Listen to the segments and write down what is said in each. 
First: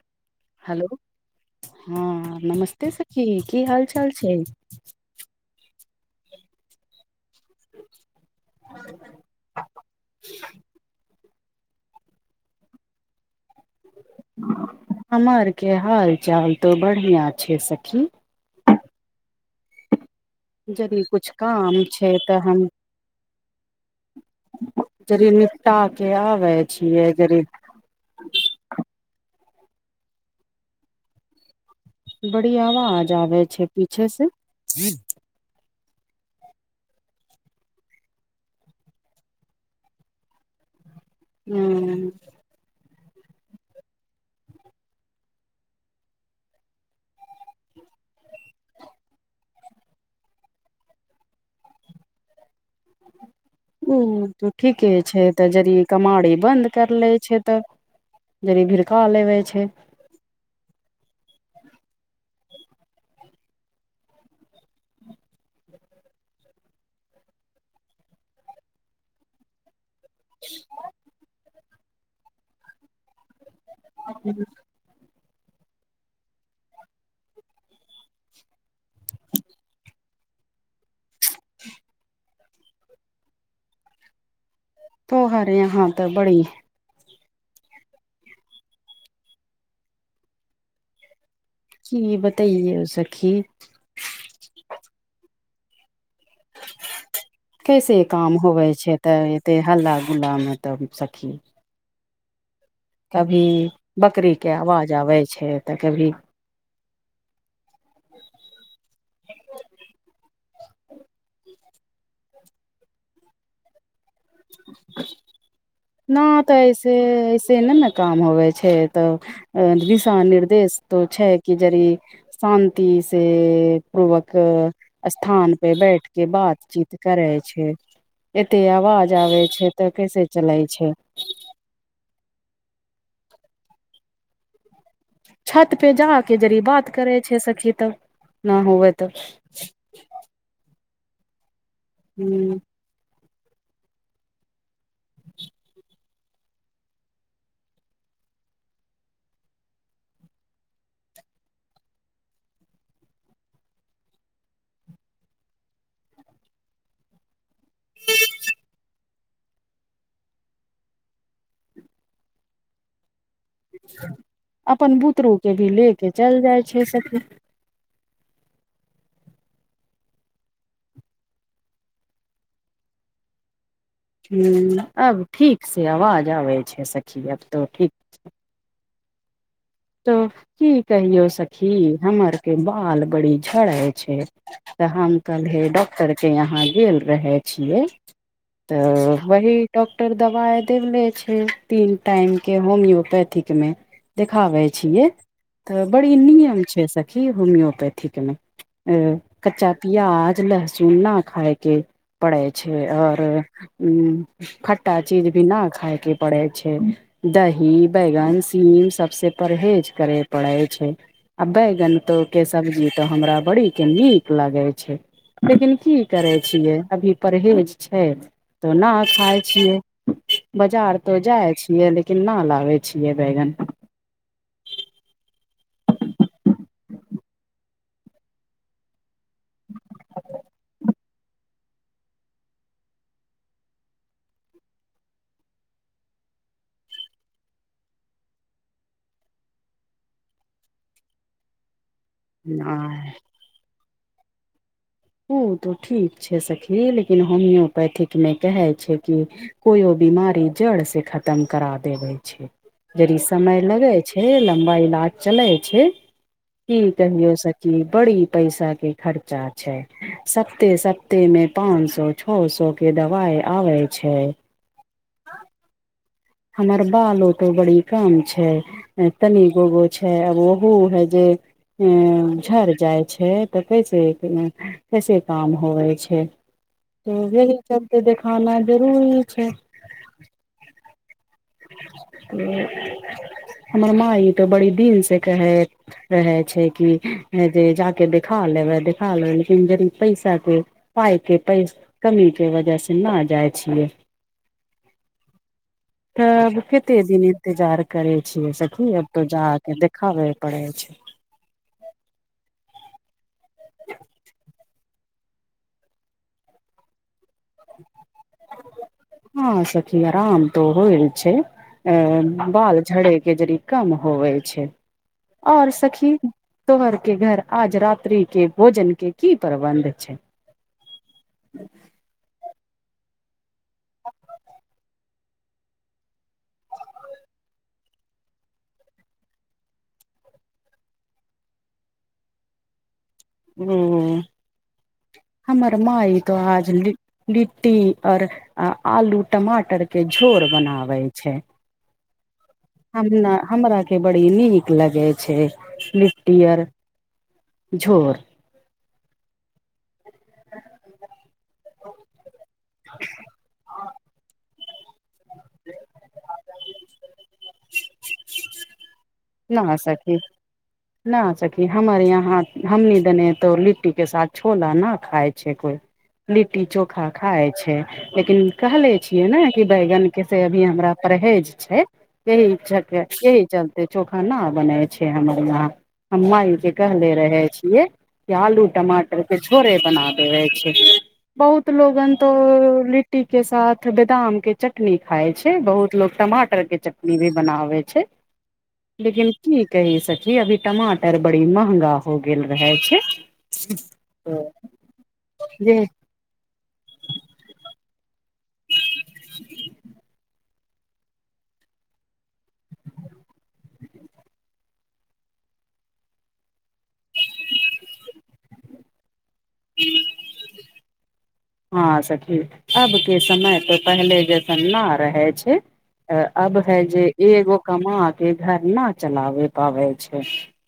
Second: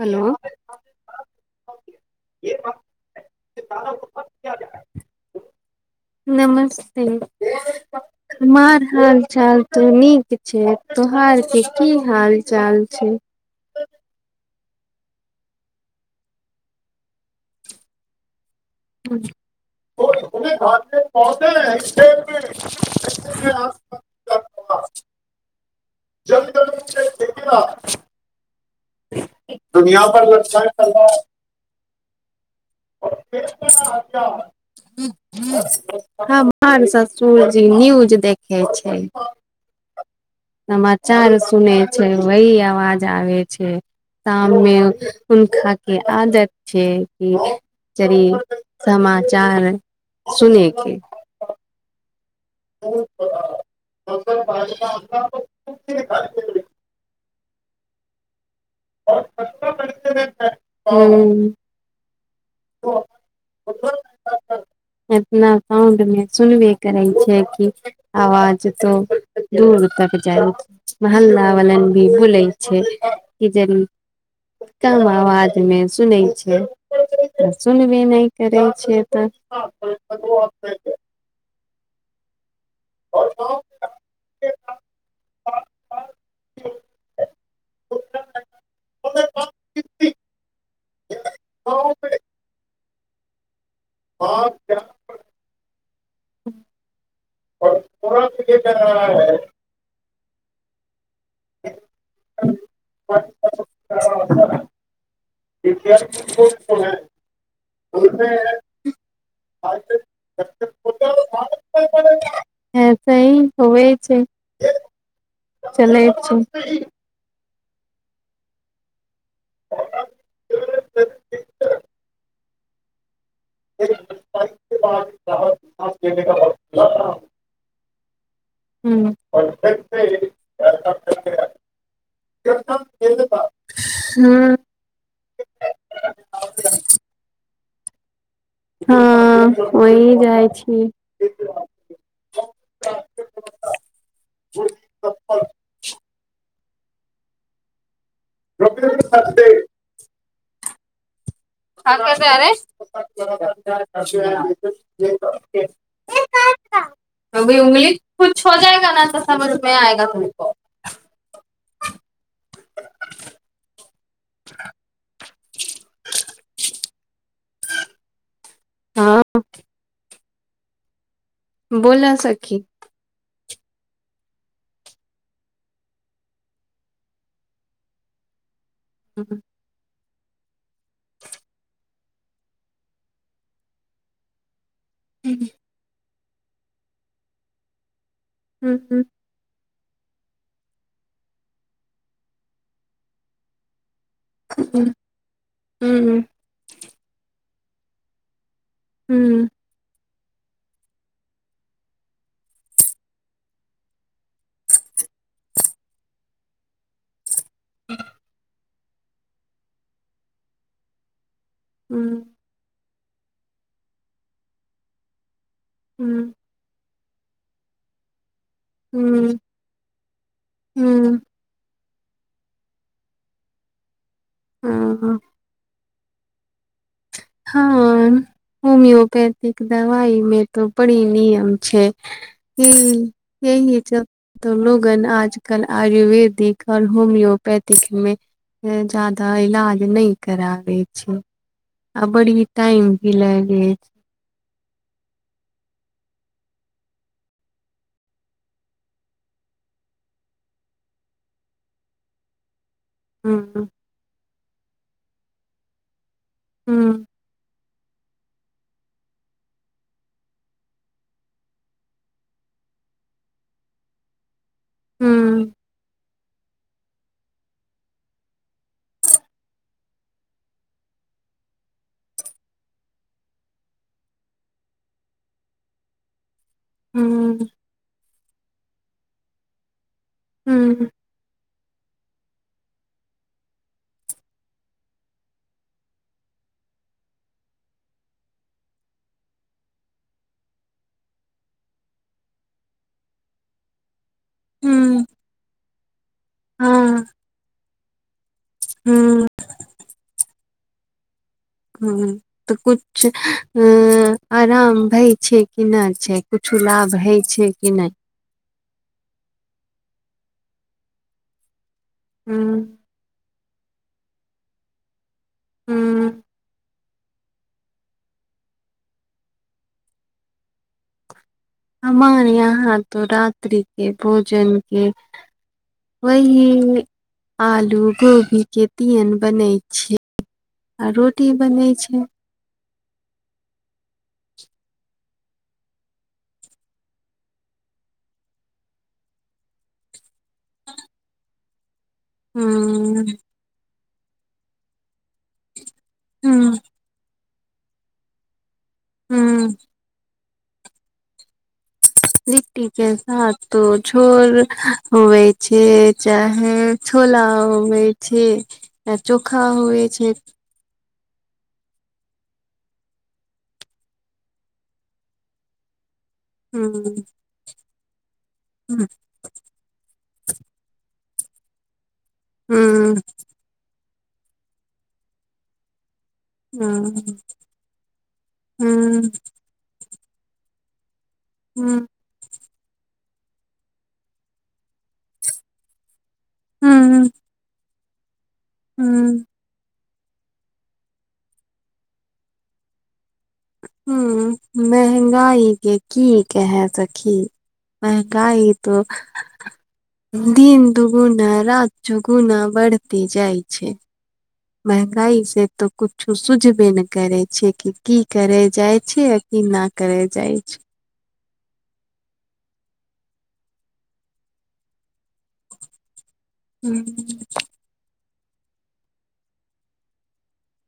Hello hello हँ नमस्ते सखी की हाल चाल छै नमस्ते हमार हाल चाल त नीक छै तोहार क की हाल चाल छै हमार के हाल चाल तो बढ़िआँ छै सखी जदि कुछ काम हँ छै तऽ हम [unintelligible] जरी निपटा के आबे छियै जरी [unintelligible] [unintelligible] बड़ी आवाज आबे छै पीछे से हमार ससुरजी न्यूज देखै छै समाचार सुने ह छै वहि आवाज आबे छै शाम मे उनका के आदत छै कि समाचार सुनेके ओ त ठीके छै त जरी कमारी बन्द कर ले छै त जनी भिरखा लेबे छै ह [unintelligible] ओ ओ [unintelligible] एतना साउंड मे सुनबे करै छिय कि आवाज तो दूर तक जाइ मोहल्ला वाल भी बुलै छै कि ह [inaudible] कम आवाज मे सुनै छै सुनबे नहि करै छिय तऽ [inaudible] [unintelligible] तोहारे यहा तऽ बड़ी [unintelligible] की बताइए ओ सखि [unintelligible] [unintelligible] त हल्ला गुल्लामे तऽ सखी [unintelligible] कभी बकरीके आवाज आबै छै तऽ कभी [unintelligible] ऐसे ही होबे छै चलै ना छै त ऐसे ऐस से नहि ने काम होव छै तऽ दिशा निर्देश त छै कि जरी शान्ति से पूर्वक स्थान पे बैठ के बातचीत करे छै एते ह आवाज आबे छै तऽ कैसे चले छै हँ छत पे जाक जड़ी बात करे छै सखी तब न होवे हँ तऽ वहि जाय छी हूँ [unintelligible] [unintelligible] [unintelligible] [unintelligible] अभी उंगली कुछ हो जाएगा ने तऽ समझ मे आएगा तुमको अपन बुतरू के भी ले के चलि जाइ छै सखी हँ बोलअ सखी अब ठीक से आवाज आबै छै सखी आब तऽ ठीक हू तो की कहियौ सखी हमर के बाल बड़ी झड़ै छै तऽ हम कहले डॉक्टर के यहाँ गेल रहै छियै ह तऽ वहि डॉक्टर दवाई देले छै तीन टाइम के होमियोपैथिक मे देखाबै छियै तऽ बड़ी ह नियम छै सखी होमियोपैथिकमे ह कच्चा प्याज लहसुन न खायके पड़े छै आओर खट्टा चीज भी न खाय के पड़े छै दही बैगन सीम सबस परहेज करे पड़ै छै आ बैगन त हँ के सब्जी तऽ हमरा बड़ी के नीक लगे छै लेकिन की करे छै छियै अभी परहेज छै तऽ न खाय छियै बाजार तो जाय छियै लेकिन लेकिन नहि लाबे छियै बैगन ह ह हँ होमिोपैथिक दवाइ मे त बड़ी नियम छै [unintelligible] त लोगन आजकल आयुर्वेदिक और होम्योपैथिक मे जादा इलाज नहि कराबे छै आ बड़ी टाइम भी लगे छै उ तऽ ठीक छै सखी लेकिन होमियोपैथिकमे कहै छै कि कोइो बीमारी जड़ से खत्म करा देबे छै यदि समय हँ लगै छै लम्बा इलाज चलै छै कि हँ कहियो सखी की बड़ी पैसा के खर्चा छैसप्ते सप्ते में पांच सौ छौ सौ के दवाई आबे छै हूँ हमर बालओ तो बड़ी काम छै तनी गोगो छै है आब ओहो ओहो जे झड़ जाइ छै तऽ कैसे किने कैसे काम होवै छै त हँ एहि चलते देखाना जरूरी छै हूँ हमर माइ त बड़ी दिन से कहै रहै छै कि जे जाके देखा लेबै देखा लेबै लेकिन जे पैसाे पाय के पैस कमी के वजह से ना जाय छियै हूँ तब कते दिन इंतजार करे छियै सखी अब हँ त जाब देखाबय पड़ै छै हू तऽ कुछ आराम भई छै किना छै कुछु लाभ हय छै कि नहि हँ सखी आराम त होइ छै ए हम्म, बाल झड़े के जड़ी कम होवे छै आऔर हम्म, सखी तोहर के घर आज रात्रि के भोजन के की प्रबन्ध छै? हमार यहाँ तो रात्रि के भोजन के वही आलू गोभी के तिमन बनै छै आ रोटी बनै छै ओ हमर माँई त आज ल लिट्टी और आलू टमाटर के झोर बनाबे छै हू हम न हमरा के बड़ी नीक लगे छै हम्म लिट्टीयर झोर हू लिट्टी के साथ तो झोर होबै छै चाहे छोला होबै छै चोखा न हे होवे छै सखी न सखी हमर यहाँ हमनी देने तो लिट्टी के साथ छोला न खााय छै कोई लिट्टी ह चोखा खााय छै लेकिन कहले छी इ न कि बैगन के से अभी हमरा परहेज छै यही ह चल यही चलते चोखा ना बनाय छै हमर यहाँ हम माई के ह कहले रहे छियै कि आलू हुं टमाटर के छ भोरे बना देेबे छै बहुत हुं लोगन तो लिट्टी के साथ बदाम के चटनी खाय छै बहुत लोग टमा टर के चटनी भी बनाबे छै हुं लेकिन की कही सखी अभी टमाटर बड़ी महंगा हो गेल रहै छै हू महंगाई के जे की कहै सखी महंगाई त दिन दुगुना रात चोगुना बढ़ते जाइ छै महंगाई से तो कुछो सुझबे ने करे छिय कि करे जाइ छै की न करै जाइ छै हँ सखी अब के समय तऽ पहिले जेसन न रहे छै अब है हुं जे एगो कमा के घर न चलाबे पाबै छै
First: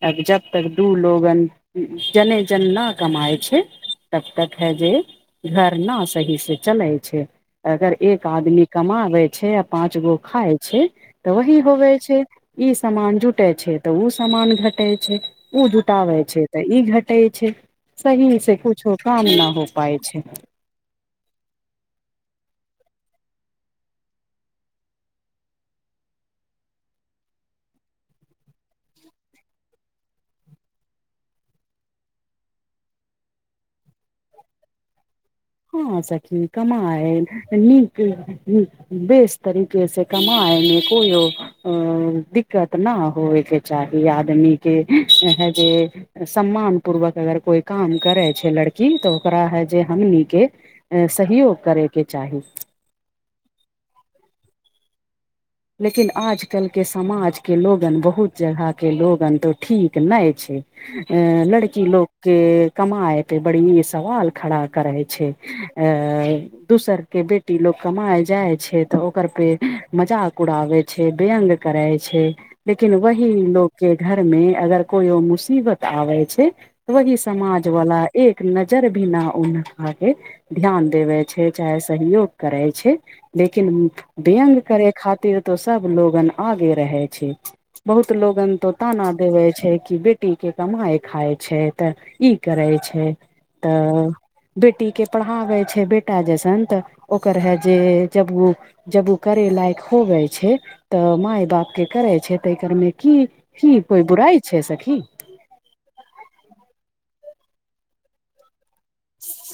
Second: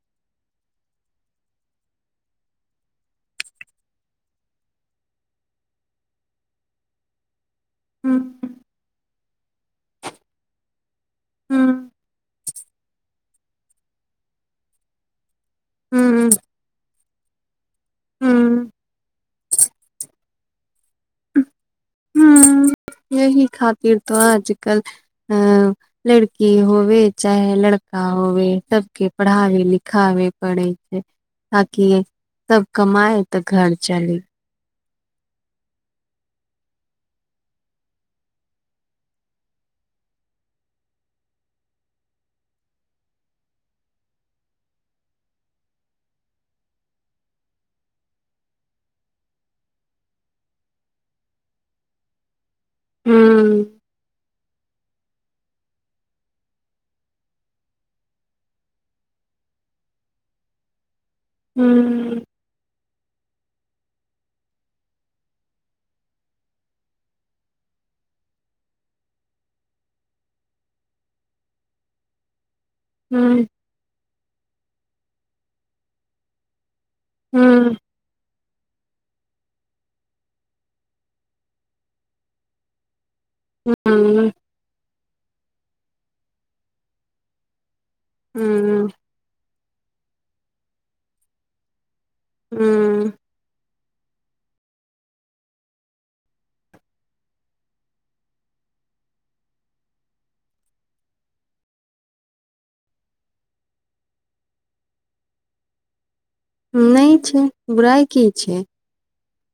आब जब तक दू लोगन जने जन न कमाय छै तब तक है जे घर न सही से चलै छै अगर हुं एक आदमी कमाबै छै आ पाँच गो खाय छै तऽ वही हुं होवे छै ई समान जुटे छै तऽ ओ समान घटे छै ओ जुटाबै हुं छै तऽ ई घटे छै सही हुं से कुछो काम न हो पाय छै यह खातिर त अजकल अ लड़की होवे चाहे लड़का होवे सबके पढ़ाबे लिखाबे पड़ै छै ताकि सब कमाए तऽ घर चलय हँ सखि कमाय नीक बेस तरीक से कमायमे कोयो अ दिक्कत नहि होए के चाही आदमी के हे जे सम्मान पूर्वक अगर कोई काम करे छै लड़की तऽ ओकरा है जे हम नी के सहयोग करैके चाही हूं लेकिन आजकल के समाजके लोगन बहुत जगहके लोगन तऽ ठीक नहि छै अं लड़की हूँ लोकके कमाइ पे बड़ि सवाल खड़ा करै छै अ दोसर के बेटी लोक कमाई जाइ छै तऽ ओकर पे मजाक उड़ाबै छै व्यङ्ग करै छै लेकिन वहि हूँ लोक के घर में अगर कोई मुसीबत आबे छै वही समाज हूँ वाला एक नजर भि ना हनका के ध्यान देबे छै चाहे सहयोग करै छै लेकिन हूँ व्यग करे खातिर तो सब लोगन आगे रहे छै बहुत लोगन तो हूँ ताना देवे छै कि बेटी के कमाय खाय छै तऽ ई करै छै हूँ तऽ बेटी के पढ़ाबै छै बेटा जैसन तऽ ओकर हे जे जब ओ जब ओ करे लायक होबै छै तऽ माय बापके करै छै तऽ एकरमे की कि कोइ बुराइ छै सखी नहि छै बुराइ की छै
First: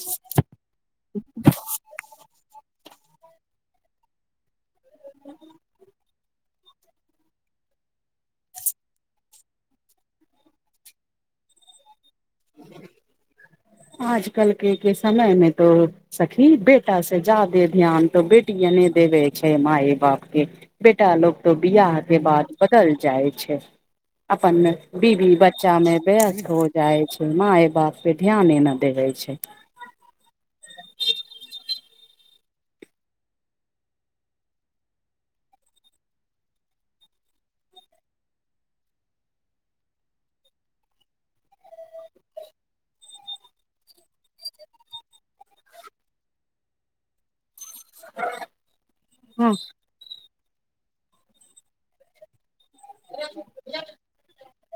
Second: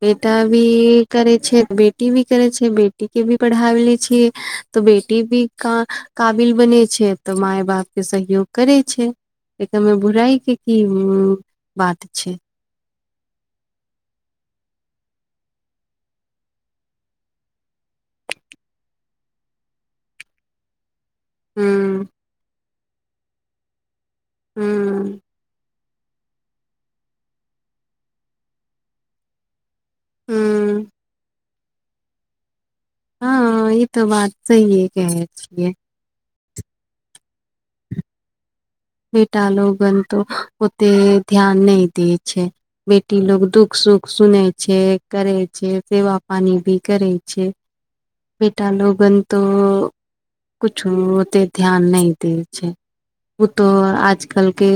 बेटा भी करै छै बेटी भी करै छै बेटी के भी पढ़ा ले छियै तऽ बेटी भी काबिल बने छै तऽ माय बाप के सहयोग करै छै एकर मे बुराई के की बात छै आजकल के समय में तो सखी बेटा सँ ज्यादा ध्यान तऽ बेटिये नहि देबे छै माए बाप के बेटा लोक त हूँ बियाह हाथे बाद बदल जाइ छै अपन हूँ बीबी बच्चा मे व्यस्त हो जाइत छै माइ बाप पे ध्याने नहि देै छै हुँ हँ ई तऽ बात सहि‌ ए कहै छियै बेटा लोगन त ओते ध्यान नहि दय छै बेटी लोक दुःख सुख सुनै छै करै छै सेवा पानी भी करै छै बेटा लोगन हँ तऽ कुछो ओते ध्यान नहि दै छै ओ तऽ आजकलके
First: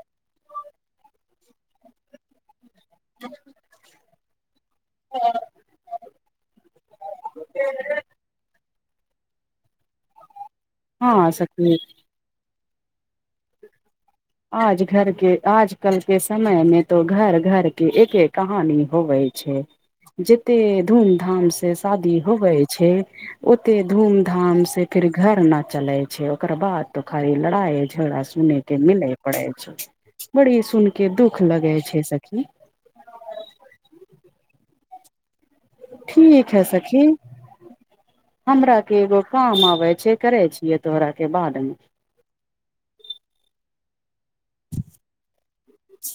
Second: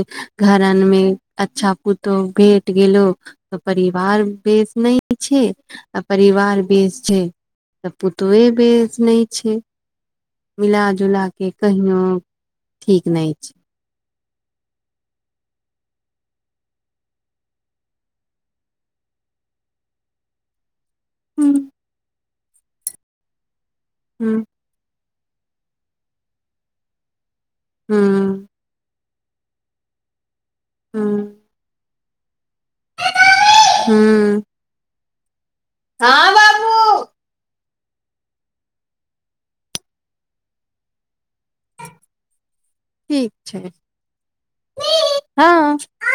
घरन मे अच्छा पूतोह भेट गेलो त परिवार बेस नहि छै आ परिवार बेस छै तऽ पुतोहे बेस नहि छै मिलााजुला हँ कऽ सखी कहिो ठीक नहि छै आज घर के आज कल के समय में तो घर घर के एके कहानी होवे छै जते धूम धाम हूँ से शादी होबै छै ओते धूम हूँ धाम से फिर घर न चले छै ओकर बाद तो खाली लड़ाई झगड़ा हूँ सुने के मिले पड़ै छै बड़ी सुन के दुःख हूँ लगे छै सखी हुँ ठीक है सखी हमरा के एगो काम आबे छै करे छियै तोहरा के बाद मे ठीक छै हँ